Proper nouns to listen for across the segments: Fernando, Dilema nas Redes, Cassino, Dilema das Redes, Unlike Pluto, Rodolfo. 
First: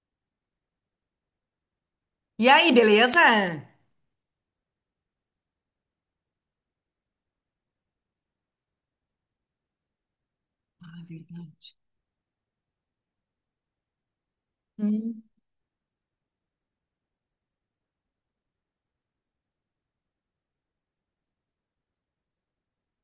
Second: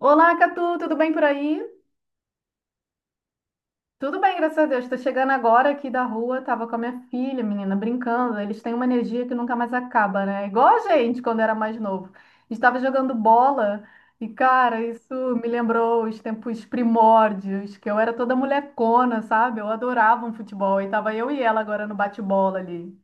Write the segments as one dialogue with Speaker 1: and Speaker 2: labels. Speaker 1: Olá, Catu, tudo bem por aí?
Speaker 2: E aí, beleza?
Speaker 1: Tudo bem, graças a Deus. Tô chegando agora aqui da rua, tava com a minha filha, menina, brincando. Eles têm uma energia que nunca mais acaba, né? Igual a gente quando era mais novo. A gente tava jogando bola e, cara, isso
Speaker 2: Hum.
Speaker 1: me lembrou os tempos primórdios, que eu era toda molecona, sabe? Eu adorava um futebol e tava eu e ela agora no bate-bola ali.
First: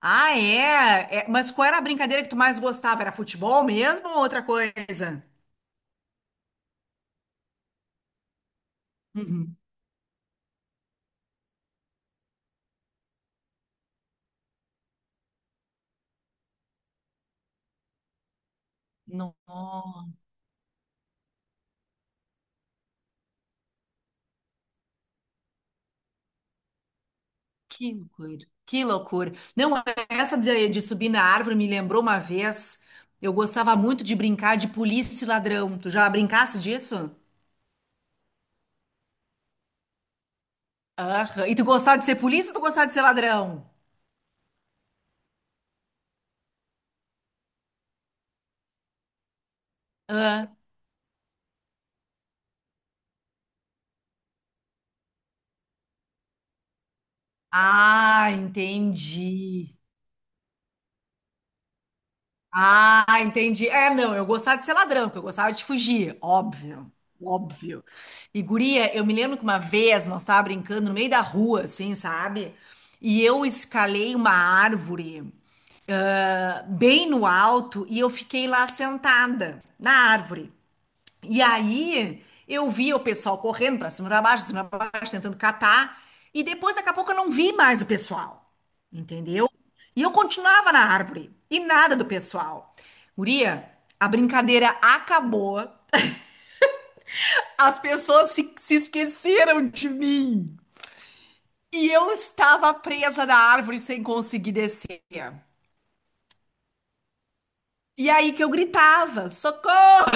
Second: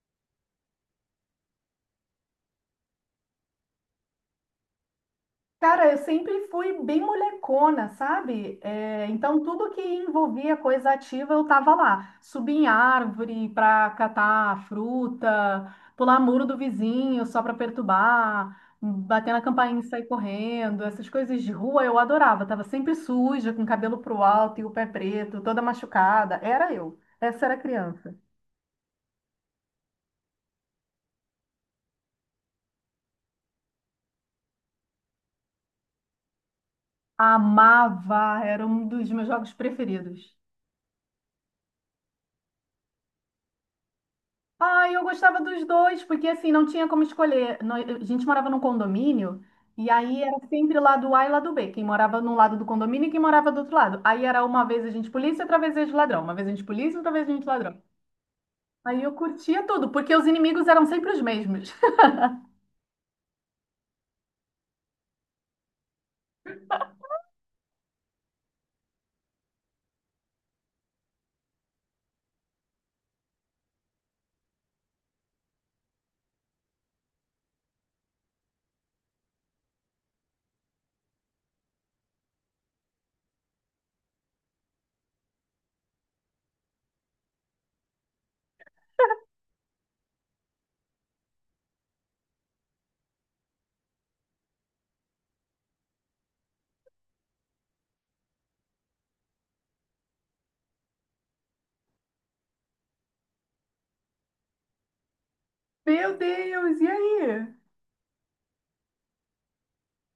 Speaker 2: Ah, é? É, mas qual era a brincadeira que tu mais gostava? Era futebol mesmo ou outra coisa?
Speaker 1: Cara, eu sempre fui bem molecona, sabe? É, então,
Speaker 2: Uhum.
Speaker 1: tudo que envolvia coisa ativa, eu tava lá. Subir em árvore para catar fruta, pular muro do vizinho só para perturbar, bater
Speaker 2: No-
Speaker 1: na campainha e sair correndo. Essas coisas de rua eu adorava. Tava sempre suja, com o cabelo pro alto e o pé preto, toda machucada. Era eu. Essa era a
Speaker 2: que
Speaker 1: criança.
Speaker 2: loucura, que loucura. Não, essa de subir na árvore me lembrou uma vez. Eu gostava muito de brincar de polícia e ladrão. Tu já brincasse disso?
Speaker 1: Amava, era um dos meus jogos preferidos.
Speaker 2: Aham. E tu gostava de ser polícia ou tu gostava de ser ladrão?
Speaker 1: Ah, eu gostava dos dois, porque assim, não tinha como escolher. A gente morava num condomínio, e aí era
Speaker 2: Ah,
Speaker 1: sempre lado A e lado B. Quem morava num lado do condomínio e quem morava do outro lado. Aí era uma vez a gente polícia, outra vez a gente ladrão. Uma vez a gente polícia, outra vez a gente ladrão.
Speaker 2: ah,
Speaker 1: Aí eu curtia
Speaker 2: entendi.
Speaker 1: tudo, porque os inimigos eram sempre os mesmos.
Speaker 2: Ah, entendi. É, não, eu gostava de ser ladrão, porque eu gostava de fugir, óbvio, óbvio. E guria, eu me lembro que uma vez nós tava brincando no meio da rua, assim, sabe? E eu escalei uma árvore, ah, bem no alto e eu fiquei lá sentada na árvore. E aí eu vi o pessoal correndo pra cima e pra baixo, pra cima e pra baixo, tentando catar. E depois, daqui a pouco, eu não vi mais o pessoal. Entendeu? E eu continuava na árvore. E nada do pessoal. Guria, a brincadeira acabou. As pessoas se esqueceram de mim. E eu estava presa na árvore sem conseguir descer.
Speaker 1: Meu Deus, e aí?
Speaker 2: E aí que eu gritava: socorro!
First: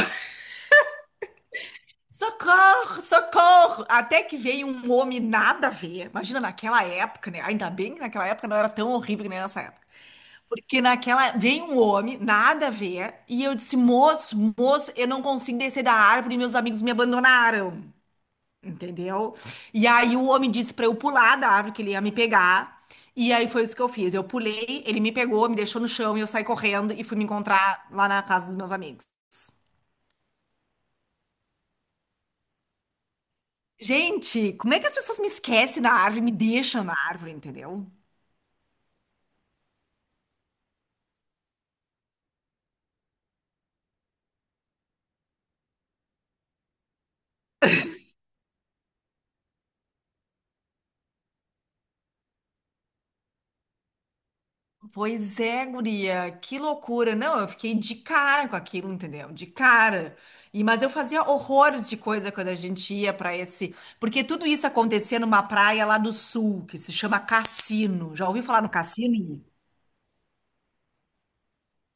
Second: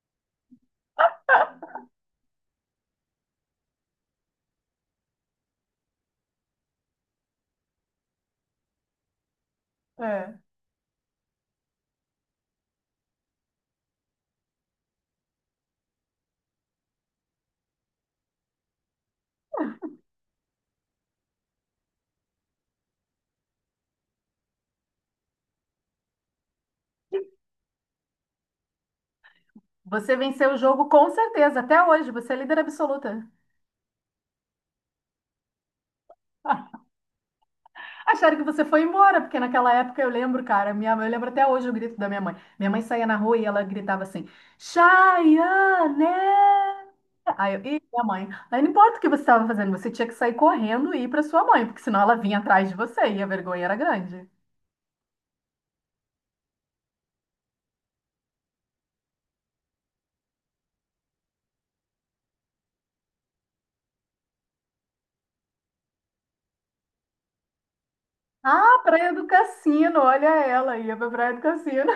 Speaker 2: Socorro, socorro! Até que veio um homem nada a ver. Imagina naquela época, né? Ainda bem que naquela época não era tão horrível que nem nessa época.
Speaker 1: É.
Speaker 2: Porque naquela veio um homem nada a ver e eu disse: "Moço, moço, eu não consigo descer da árvore e meus amigos me abandonaram". Entendeu? E aí o homem disse pra eu pular da árvore que ele ia me pegar. E aí foi isso que eu fiz. Eu pulei, ele me pegou, me deixou no chão e eu saí correndo e fui me encontrar lá na casa dos meus amigos.
Speaker 1: Você venceu o jogo com certeza, até hoje, você é líder absoluta.
Speaker 2: Gente, como é que as pessoas me esquecem na árvore, me deixam na árvore, entendeu?
Speaker 1: Acharam que você foi embora, porque naquela época eu lembro, cara, minha mãe, eu lembro até hoje o grito da minha mãe. Minha mãe saía na rua e ela gritava assim: Chayane! Aí eu, e minha mãe, aí não importa o que você estava fazendo, você tinha que sair correndo e ir para sua mãe, porque senão ela vinha atrás de você e a vergonha era grande.
Speaker 2: Pois é, guria, que loucura. Não, eu fiquei de cara com aquilo, entendeu? De cara. E mas eu fazia horrores de coisa quando a gente ia pra esse, porque tudo isso acontecia numa praia lá do sul, que se chama Cassino. Já ouviu falar no
Speaker 1: Ah, Praia do
Speaker 2: Cassino?
Speaker 1: Cassino, olha ela, ia pra Praia do Cassino.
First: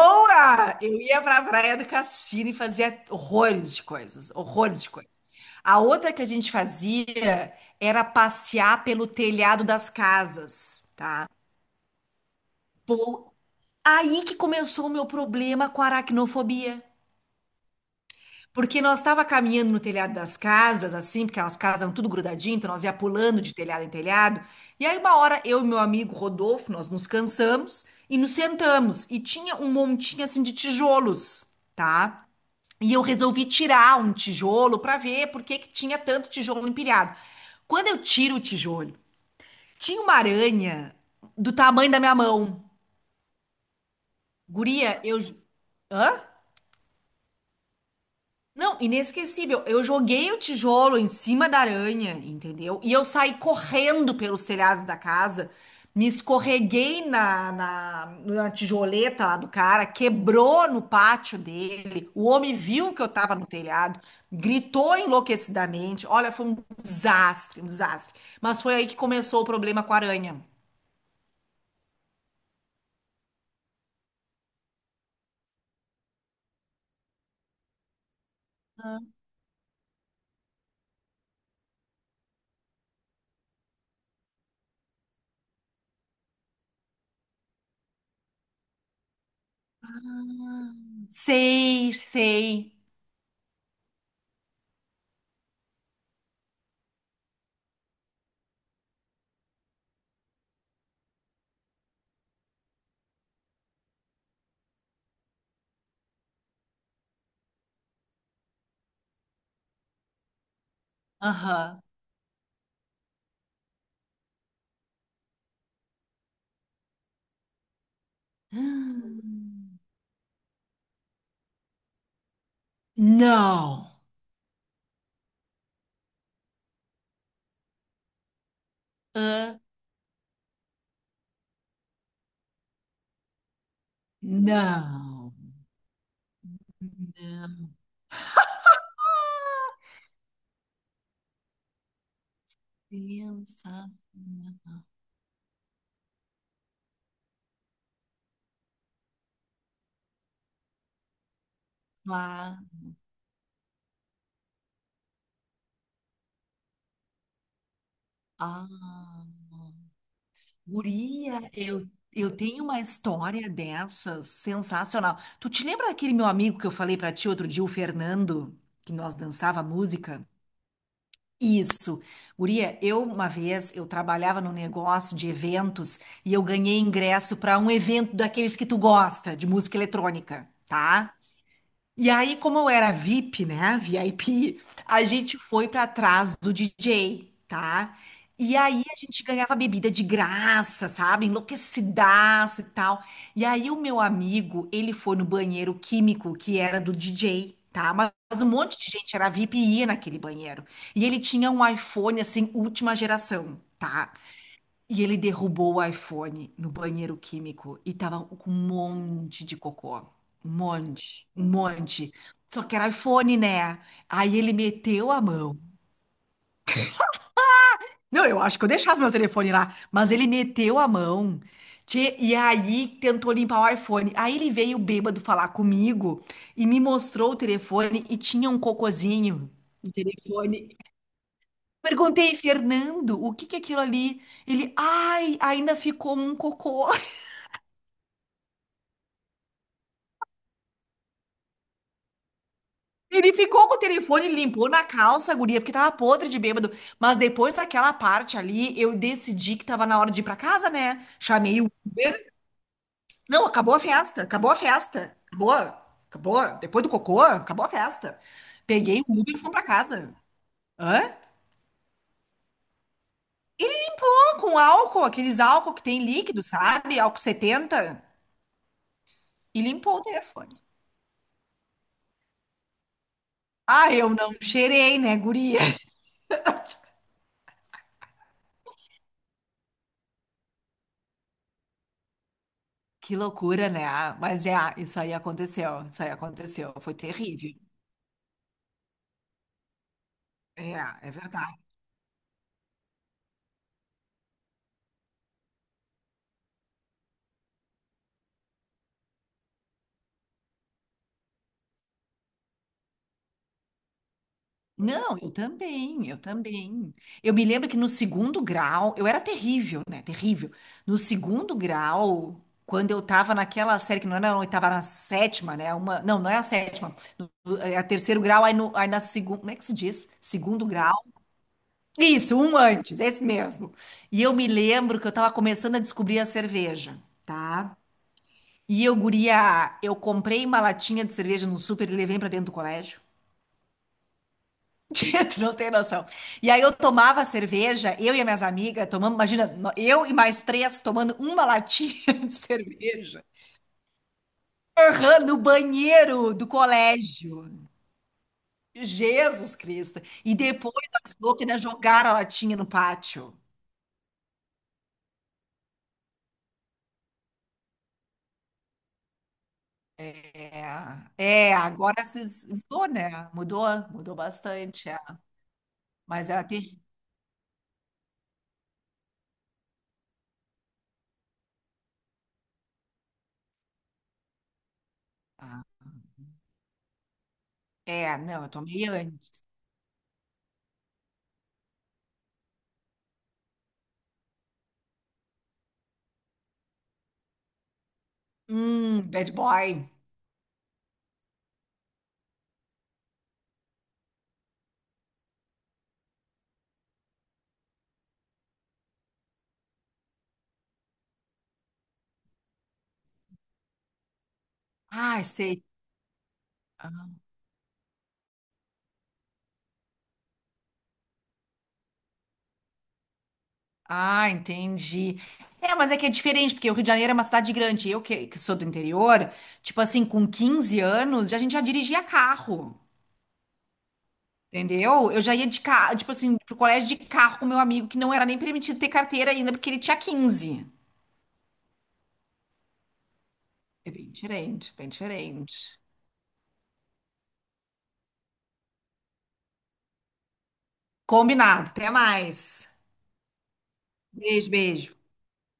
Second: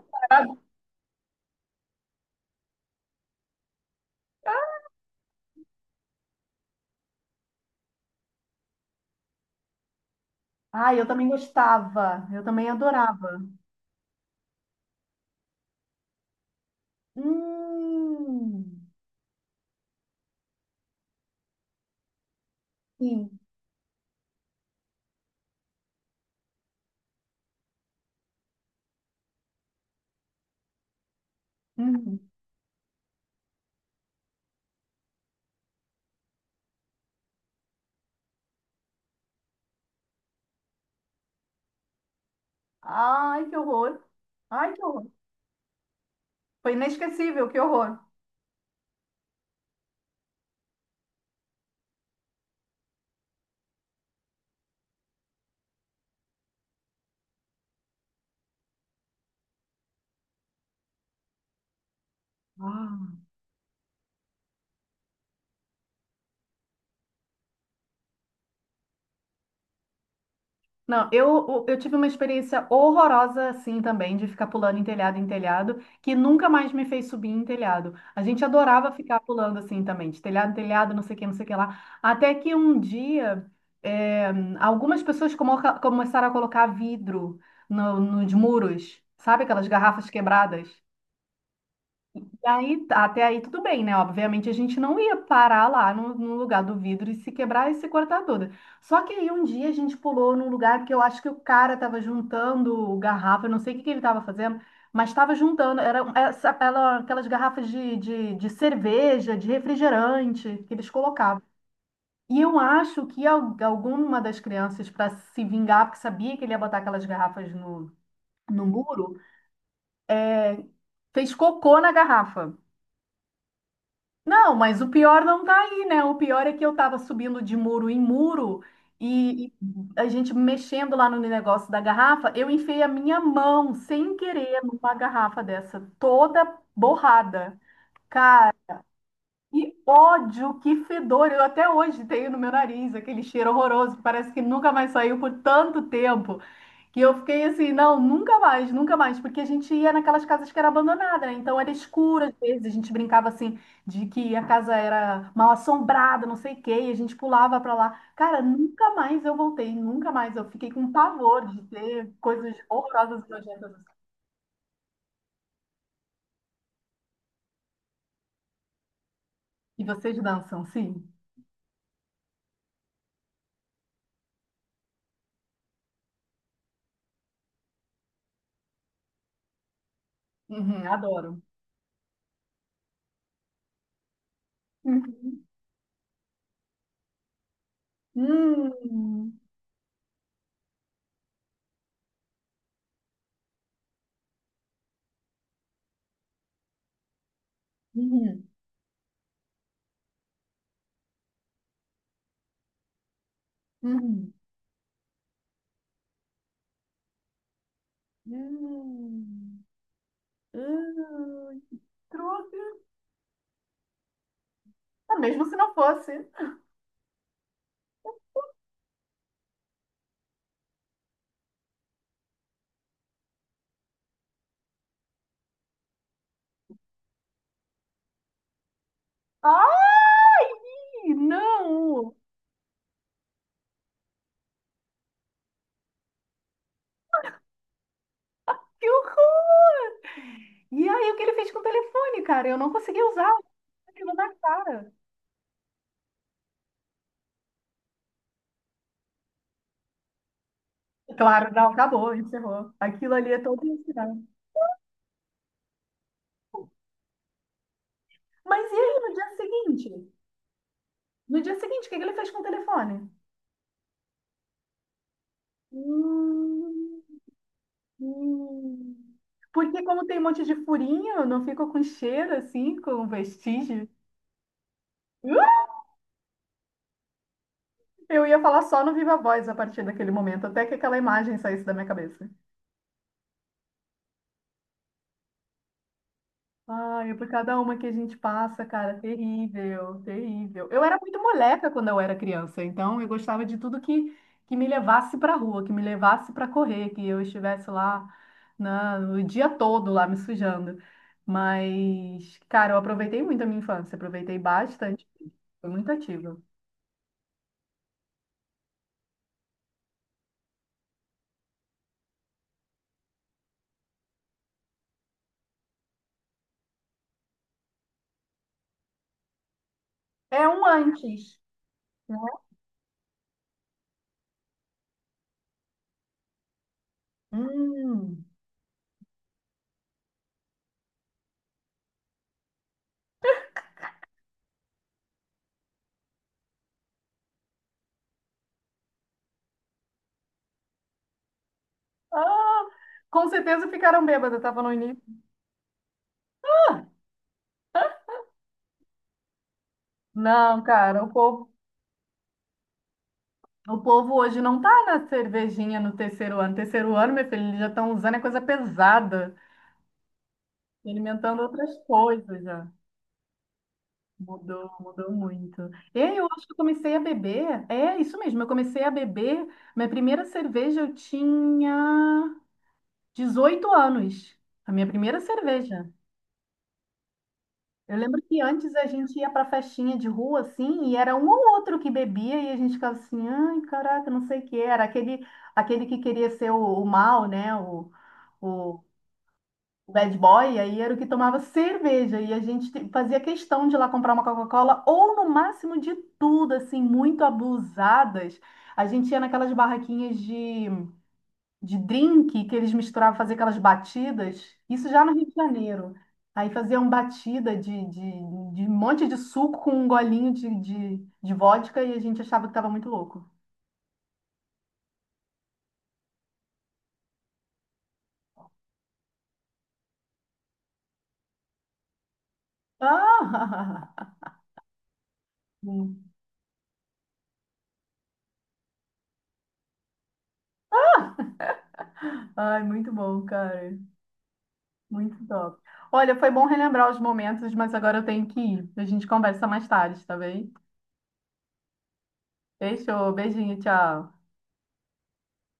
Speaker 2: Eu ia pra Praia do Cassino e fazia horrores de coisas, horrores de coisas. A outra que a gente fazia era passear pelo telhado das casas,
Speaker 1: Ah, eu também
Speaker 2: tá?
Speaker 1: gostava, eu também
Speaker 2: Pô,
Speaker 1: adorava.
Speaker 2: aí que começou o meu problema com a aracnofobia. Porque
Speaker 1: Hum,
Speaker 2: nós estava caminhando no telhado das casas, assim, porque as casas eram tudo grudadinho, então nós ia
Speaker 1: sim.
Speaker 2: pulando de telhado em telhado. E aí uma hora eu e meu amigo Rodolfo, nós nos cansamos e nos sentamos. E tinha um montinho assim de tijolos, tá?
Speaker 1: Uhum.
Speaker 2: E eu resolvi tirar um tijolo para ver por que que tinha tanto tijolo empilhado. Quando eu tiro o tijolo, tinha uma aranha do tamanho da minha mão.
Speaker 1: Ai, que horror. Ai, que
Speaker 2: Guria,
Speaker 1: horror.
Speaker 2: eu. Hã?
Speaker 1: Foi inesquecível, que horror.
Speaker 2: Não, inesquecível. Eu joguei o tijolo em cima da aranha, entendeu? E eu saí correndo pelos telhados da casa, me escorreguei na tijoleta lá do cara, quebrou no pátio dele. O homem viu que eu
Speaker 1: Ah.
Speaker 2: tava no telhado, gritou enlouquecidamente. Olha, foi um desastre, um desastre. Mas foi aí que começou o problema com a aranha.
Speaker 1: Não, eu tive uma experiência horrorosa assim também, de ficar pulando em telhado, que nunca mais me fez subir em telhado. A gente adorava ficar pulando assim também, de telhado em telhado, não sei o que, não sei o que lá. Até que um dia, eh, algumas pessoas começaram a colocar vidro nos muros, sabe aquelas garrafas quebradas?
Speaker 2: Sei,
Speaker 1: E
Speaker 2: sei.
Speaker 1: aí até aí tudo bem, né? Obviamente a gente não ia parar lá no lugar do vidro e se quebrar e se cortar toda. Só que aí um dia a gente pulou num lugar que eu acho que o cara tava juntando garrafa, eu não sei o que que ele tava fazendo, mas tava juntando, era um, essa, aquelas garrafas de cerveja, de refrigerante que eles colocavam.
Speaker 2: Aham.
Speaker 1: E eu acho que alguma das crianças, para se vingar, porque sabia que ele ia botar aquelas garrafas no muro, fez cocô na garrafa.
Speaker 2: Não.
Speaker 1: Não, mas o pior não tá aí, né? O pior é que eu tava subindo de muro em muro e
Speaker 2: Ah,
Speaker 1: a gente mexendo lá no negócio da garrafa, eu enfiei a minha mão sem querer numa
Speaker 2: não.
Speaker 1: garrafa dessa, toda borrada.
Speaker 2: Não,
Speaker 1: E ódio, que fedor! Eu até hoje tenho no meu nariz aquele cheiro
Speaker 2: pensa
Speaker 1: horroroso que parece que nunca mais saiu por tanto tempo. Que eu fiquei assim, não, nunca mais, nunca mais, porque a gente ia naquelas casas que era abandonada, né? Então era escuro às
Speaker 2: lá.
Speaker 1: vezes, a gente brincava assim de que a casa era mal assombrada, não sei o quê, e a gente pulava pra lá. Cara,
Speaker 2: Ah,
Speaker 1: nunca mais eu voltei, nunca mais. Eu fiquei com pavor
Speaker 2: guria,
Speaker 1: de
Speaker 2: eu,
Speaker 1: ter
Speaker 2: eu
Speaker 1: coisas
Speaker 2: tenho uma
Speaker 1: horrorosas e
Speaker 2: história
Speaker 1: nojentas. Assim.
Speaker 2: dessas sensacional. Tu te lembra daquele meu amigo que eu falei pra ti outro dia, o Fernando, que nós dançava
Speaker 1: E vocês
Speaker 2: música?
Speaker 1: dançam, sim?
Speaker 2: Isso. Guria, eu uma vez eu trabalhava num negócio de eventos e eu ganhei ingresso para um evento daqueles que tu gosta, de música eletrônica,
Speaker 1: Uhum,
Speaker 2: tá?
Speaker 1: adoro.
Speaker 2: E aí, como eu era VIP, né? VIP, a gente
Speaker 1: Uhum.
Speaker 2: foi pra trás do DJ, tá? E aí a gente
Speaker 1: Hum.
Speaker 2: ganhava bebida de graça, sabe? Enlouquecidaça e tal. E aí o meu amigo, ele foi no banheiro químico que era do DJ, tá? Mas
Speaker 1: Uhum.
Speaker 2: um monte de gente era VIP e ia naquele banheiro. E ele tinha um iPhone assim, última geração, tá?
Speaker 1: Uhum.
Speaker 2: E ele derrubou o iPhone no banheiro químico e tava com um monte de
Speaker 1: Hum.
Speaker 2: cocô. Um monte, um
Speaker 1: Hum.
Speaker 2: monte. Só
Speaker 1: Trouxe.
Speaker 2: que era iPhone, né? Aí ele meteu
Speaker 1: Ah,
Speaker 2: a
Speaker 1: mesmo se
Speaker 2: mão.
Speaker 1: não fosse.
Speaker 2: Não, eu acho que eu deixava meu telefone lá, mas ele meteu a mão. Tchê, e aí tentou limpar o iPhone. Aí ele veio bêbado falar comigo e me mostrou o telefone e tinha um cocôzinho no telefone.
Speaker 1: Ai, não!
Speaker 2: Perguntei, Fernando, o que que é aquilo ali? Ele, ai, ainda ficou um cocô.
Speaker 1: Que horror! E aí, o que ele fez com o telefone, cara? Eu não consegui usar
Speaker 2: Ele ficou com o
Speaker 1: aquilo na
Speaker 2: telefone, limpou na
Speaker 1: cara.
Speaker 2: calça, guria, porque tava podre de bêbado. Mas depois daquela parte ali, eu decidi que tava na hora de ir pra casa, né?
Speaker 1: Claro,
Speaker 2: Chamei o
Speaker 1: não, acabou,
Speaker 2: Uber.
Speaker 1: encerrou. Aquilo ali é
Speaker 2: Não,
Speaker 1: todo
Speaker 2: acabou a
Speaker 1: ensinado.
Speaker 2: festa, acabou a festa. Acabou, acabou. Depois do cocô, acabou a festa.
Speaker 1: Mas e aí,
Speaker 2: Peguei
Speaker 1: no
Speaker 2: o Uber
Speaker 1: dia
Speaker 2: e fomos pra
Speaker 1: seguinte?
Speaker 2: casa. Hã?
Speaker 1: No dia seguinte, o que que ele fez com o telefone?
Speaker 2: Ele lá com álcool, aqueles álcool que tem líquido, sabe?
Speaker 1: Hum,
Speaker 2: Álcool 70.
Speaker 1: hum.
Speaker 2: E
Speaker 1: Porque
Speaker 2: limpou o
Speaker 1: como tem um monte de
Speaker 2: telefone.
Speaker 1: furinho, não fica com cheiro, assim, com vestígio.
Speaker 2: Ah, eu não cheirei, né, guria?
Speaker 1: Eu ia falar só no Viva Voz a partir daquele momento, até que aquela imagem saísse da minha cabeça.
Speaker 2: Que loucura, né? Ah, mas é, ah, isso aí aconteceu, isso aí aconteceu. Foi
Speaker 1: Ai, é por
Speaker 2: terrível.
Speaker 1: cada uma que a gente passa, cara, terrível, terrível.
Speaker 2: É,
Speaker 1: Eu era
Speaker 2: é
Speaker 1: muito
Speaker 2: verdade.
Speaker 1: moleca quando eu era criança, então eu gostava de tudo que me levasse pra rua, que me levasse pra correr, que eu estivesse lá na, o dia todo lá me sujando. Mas, cara, eu aproveitei muito a minha infância, aproveitei bastante,
Speaker 2: Não, eu
Speaker 1: foi muito
Speaker 2: também, eu
Speaker 1: ativa.
Speaker 2: também. Eu me lembro que no segundo grau, eu era terrível, né? Terrível. No segundo grau, quando eu tava naquela série, que não era, eu tava na sétima, né? Uma, não, não é a sétima. No- no- é a terceiro grau, aí, no, aí na segunda, como é que se diz?
Speaker 1: É um
Speaker 2: Segundo grau.
Speaker 1: antes.
Speaker 2: Isso, um antes, esse mesmo. E eu me lembro que eu tava começando a descobrir a cerveja, tá?
Speaker 1: Hum.
Speaker 2: E eu, guria, eu comprei uma latinha de cerveja no super e levei pra dentro do colégio. Tia, tu não tem noção. E aí eu tomava cerveja, eu e as minhas amigas tomamos, imagina, no- eu e mais três tomando uma latinha de
Speaker 1: Ah,
Speaker 2: cerveja.
Speaker 1: com certeza ficaram bêbadas, estava no início.
Speaker 2: Aham, no banheiro do
Speaker 1: Ah,
Speaker 2: colégio. Jesus Cristo. E
Speaker 1: não,
Speaker 2: depois
Speaker 1: cara,
Speaker 2: as loucas ainda jogaram a latinha no pátio.
Speaker 1: o povo hoje não tá na cervejinha no terceiro ano. Terceiro ano, meu filho, eles já estão usando é coisa pesada, alimentando
Speaker 2: É, é,
Speaker 1: outras
Speaker 2: agora
Speaker 1: coisas
Speaker 2: vocês...
Speaker 1: já.
Speaker 2: Mudou, né? Mudou, mudou
Speaker 1: Mudou,
Speaker 2: bastante. É.
Speaker 1: mudou muito. E aí, eu
Speaker 2: Mas era
Speaker 1: acho que eu
Speaker 2: terrível.
Speaker 1: comecei a beber. É isso mesmo, eu comecei a beber. Minha primeira cerveja eu tinha 18 anos. A minha primeira cerveja. Eu
Speaker 2: É,
Speaker 1: lembro que
Speaker 2: não, eu
Speaker 1: antes
Speaker 2: tomei
Speaker 1: a gente ia para
Speaker 2: antes.
Speaker 1: festinha de rua, assim, e era um ou outro que bebia, e a gente ficava assim, ai, caraca, não sei o que. Era aquele, aquele que queria ser o mal, né? O,
Speaker 2: Bad boy.
Speaker 1: o bad boy, aí era o que tomava cerveja. E a gente fazia questão de ir lá comprar uma Coca-Cola, ou no máximo de tudo, assim, muito abusadas. A gente ia naquelas barraquinhas de drink que eles misturavam, fazer aquelas batidas, isso já no Rio
Speaker 2: Ai,
Speaker 1: de
Speaker 2: sei.
Speaker 1: Janeiro. Aí faziam batida de um monte de suco com um golinho de vodka e a gente achava que estava muito louco.
Speaker 2: Ah, entendi. É, mas é que é diferente, porque o Rio de Janeiro é uma cidade grande. Eu que sou do interior, tipo assim, com 15 anos, já- a gente já dirigia carro,
Speaker 1: Ah!
Speaker 2: entendeu? Eu já ia de carro, tipo
Speaker 1: Hum.
Speaker 2: assim, pro colégio de carro com meu amigo, que não era nem permitido ter carteira ainda, porque ele tinha 15.
Speaker 1: Ai, muito bom, cara.
Speaker 2: É bem diferente, bem
Speaker 1: Muito top.
Speaker 2: diferente.
Speaker 1: Olha, foi bom relembrar os momentos, mas agora eu tenho que ir. A gente conversa mais tarde, tá bem?
Speaker 2: Combinado, até mais.
Speaker 1: Fechou, beijinho, tchau.
Speaker 2: Beijo, beijo.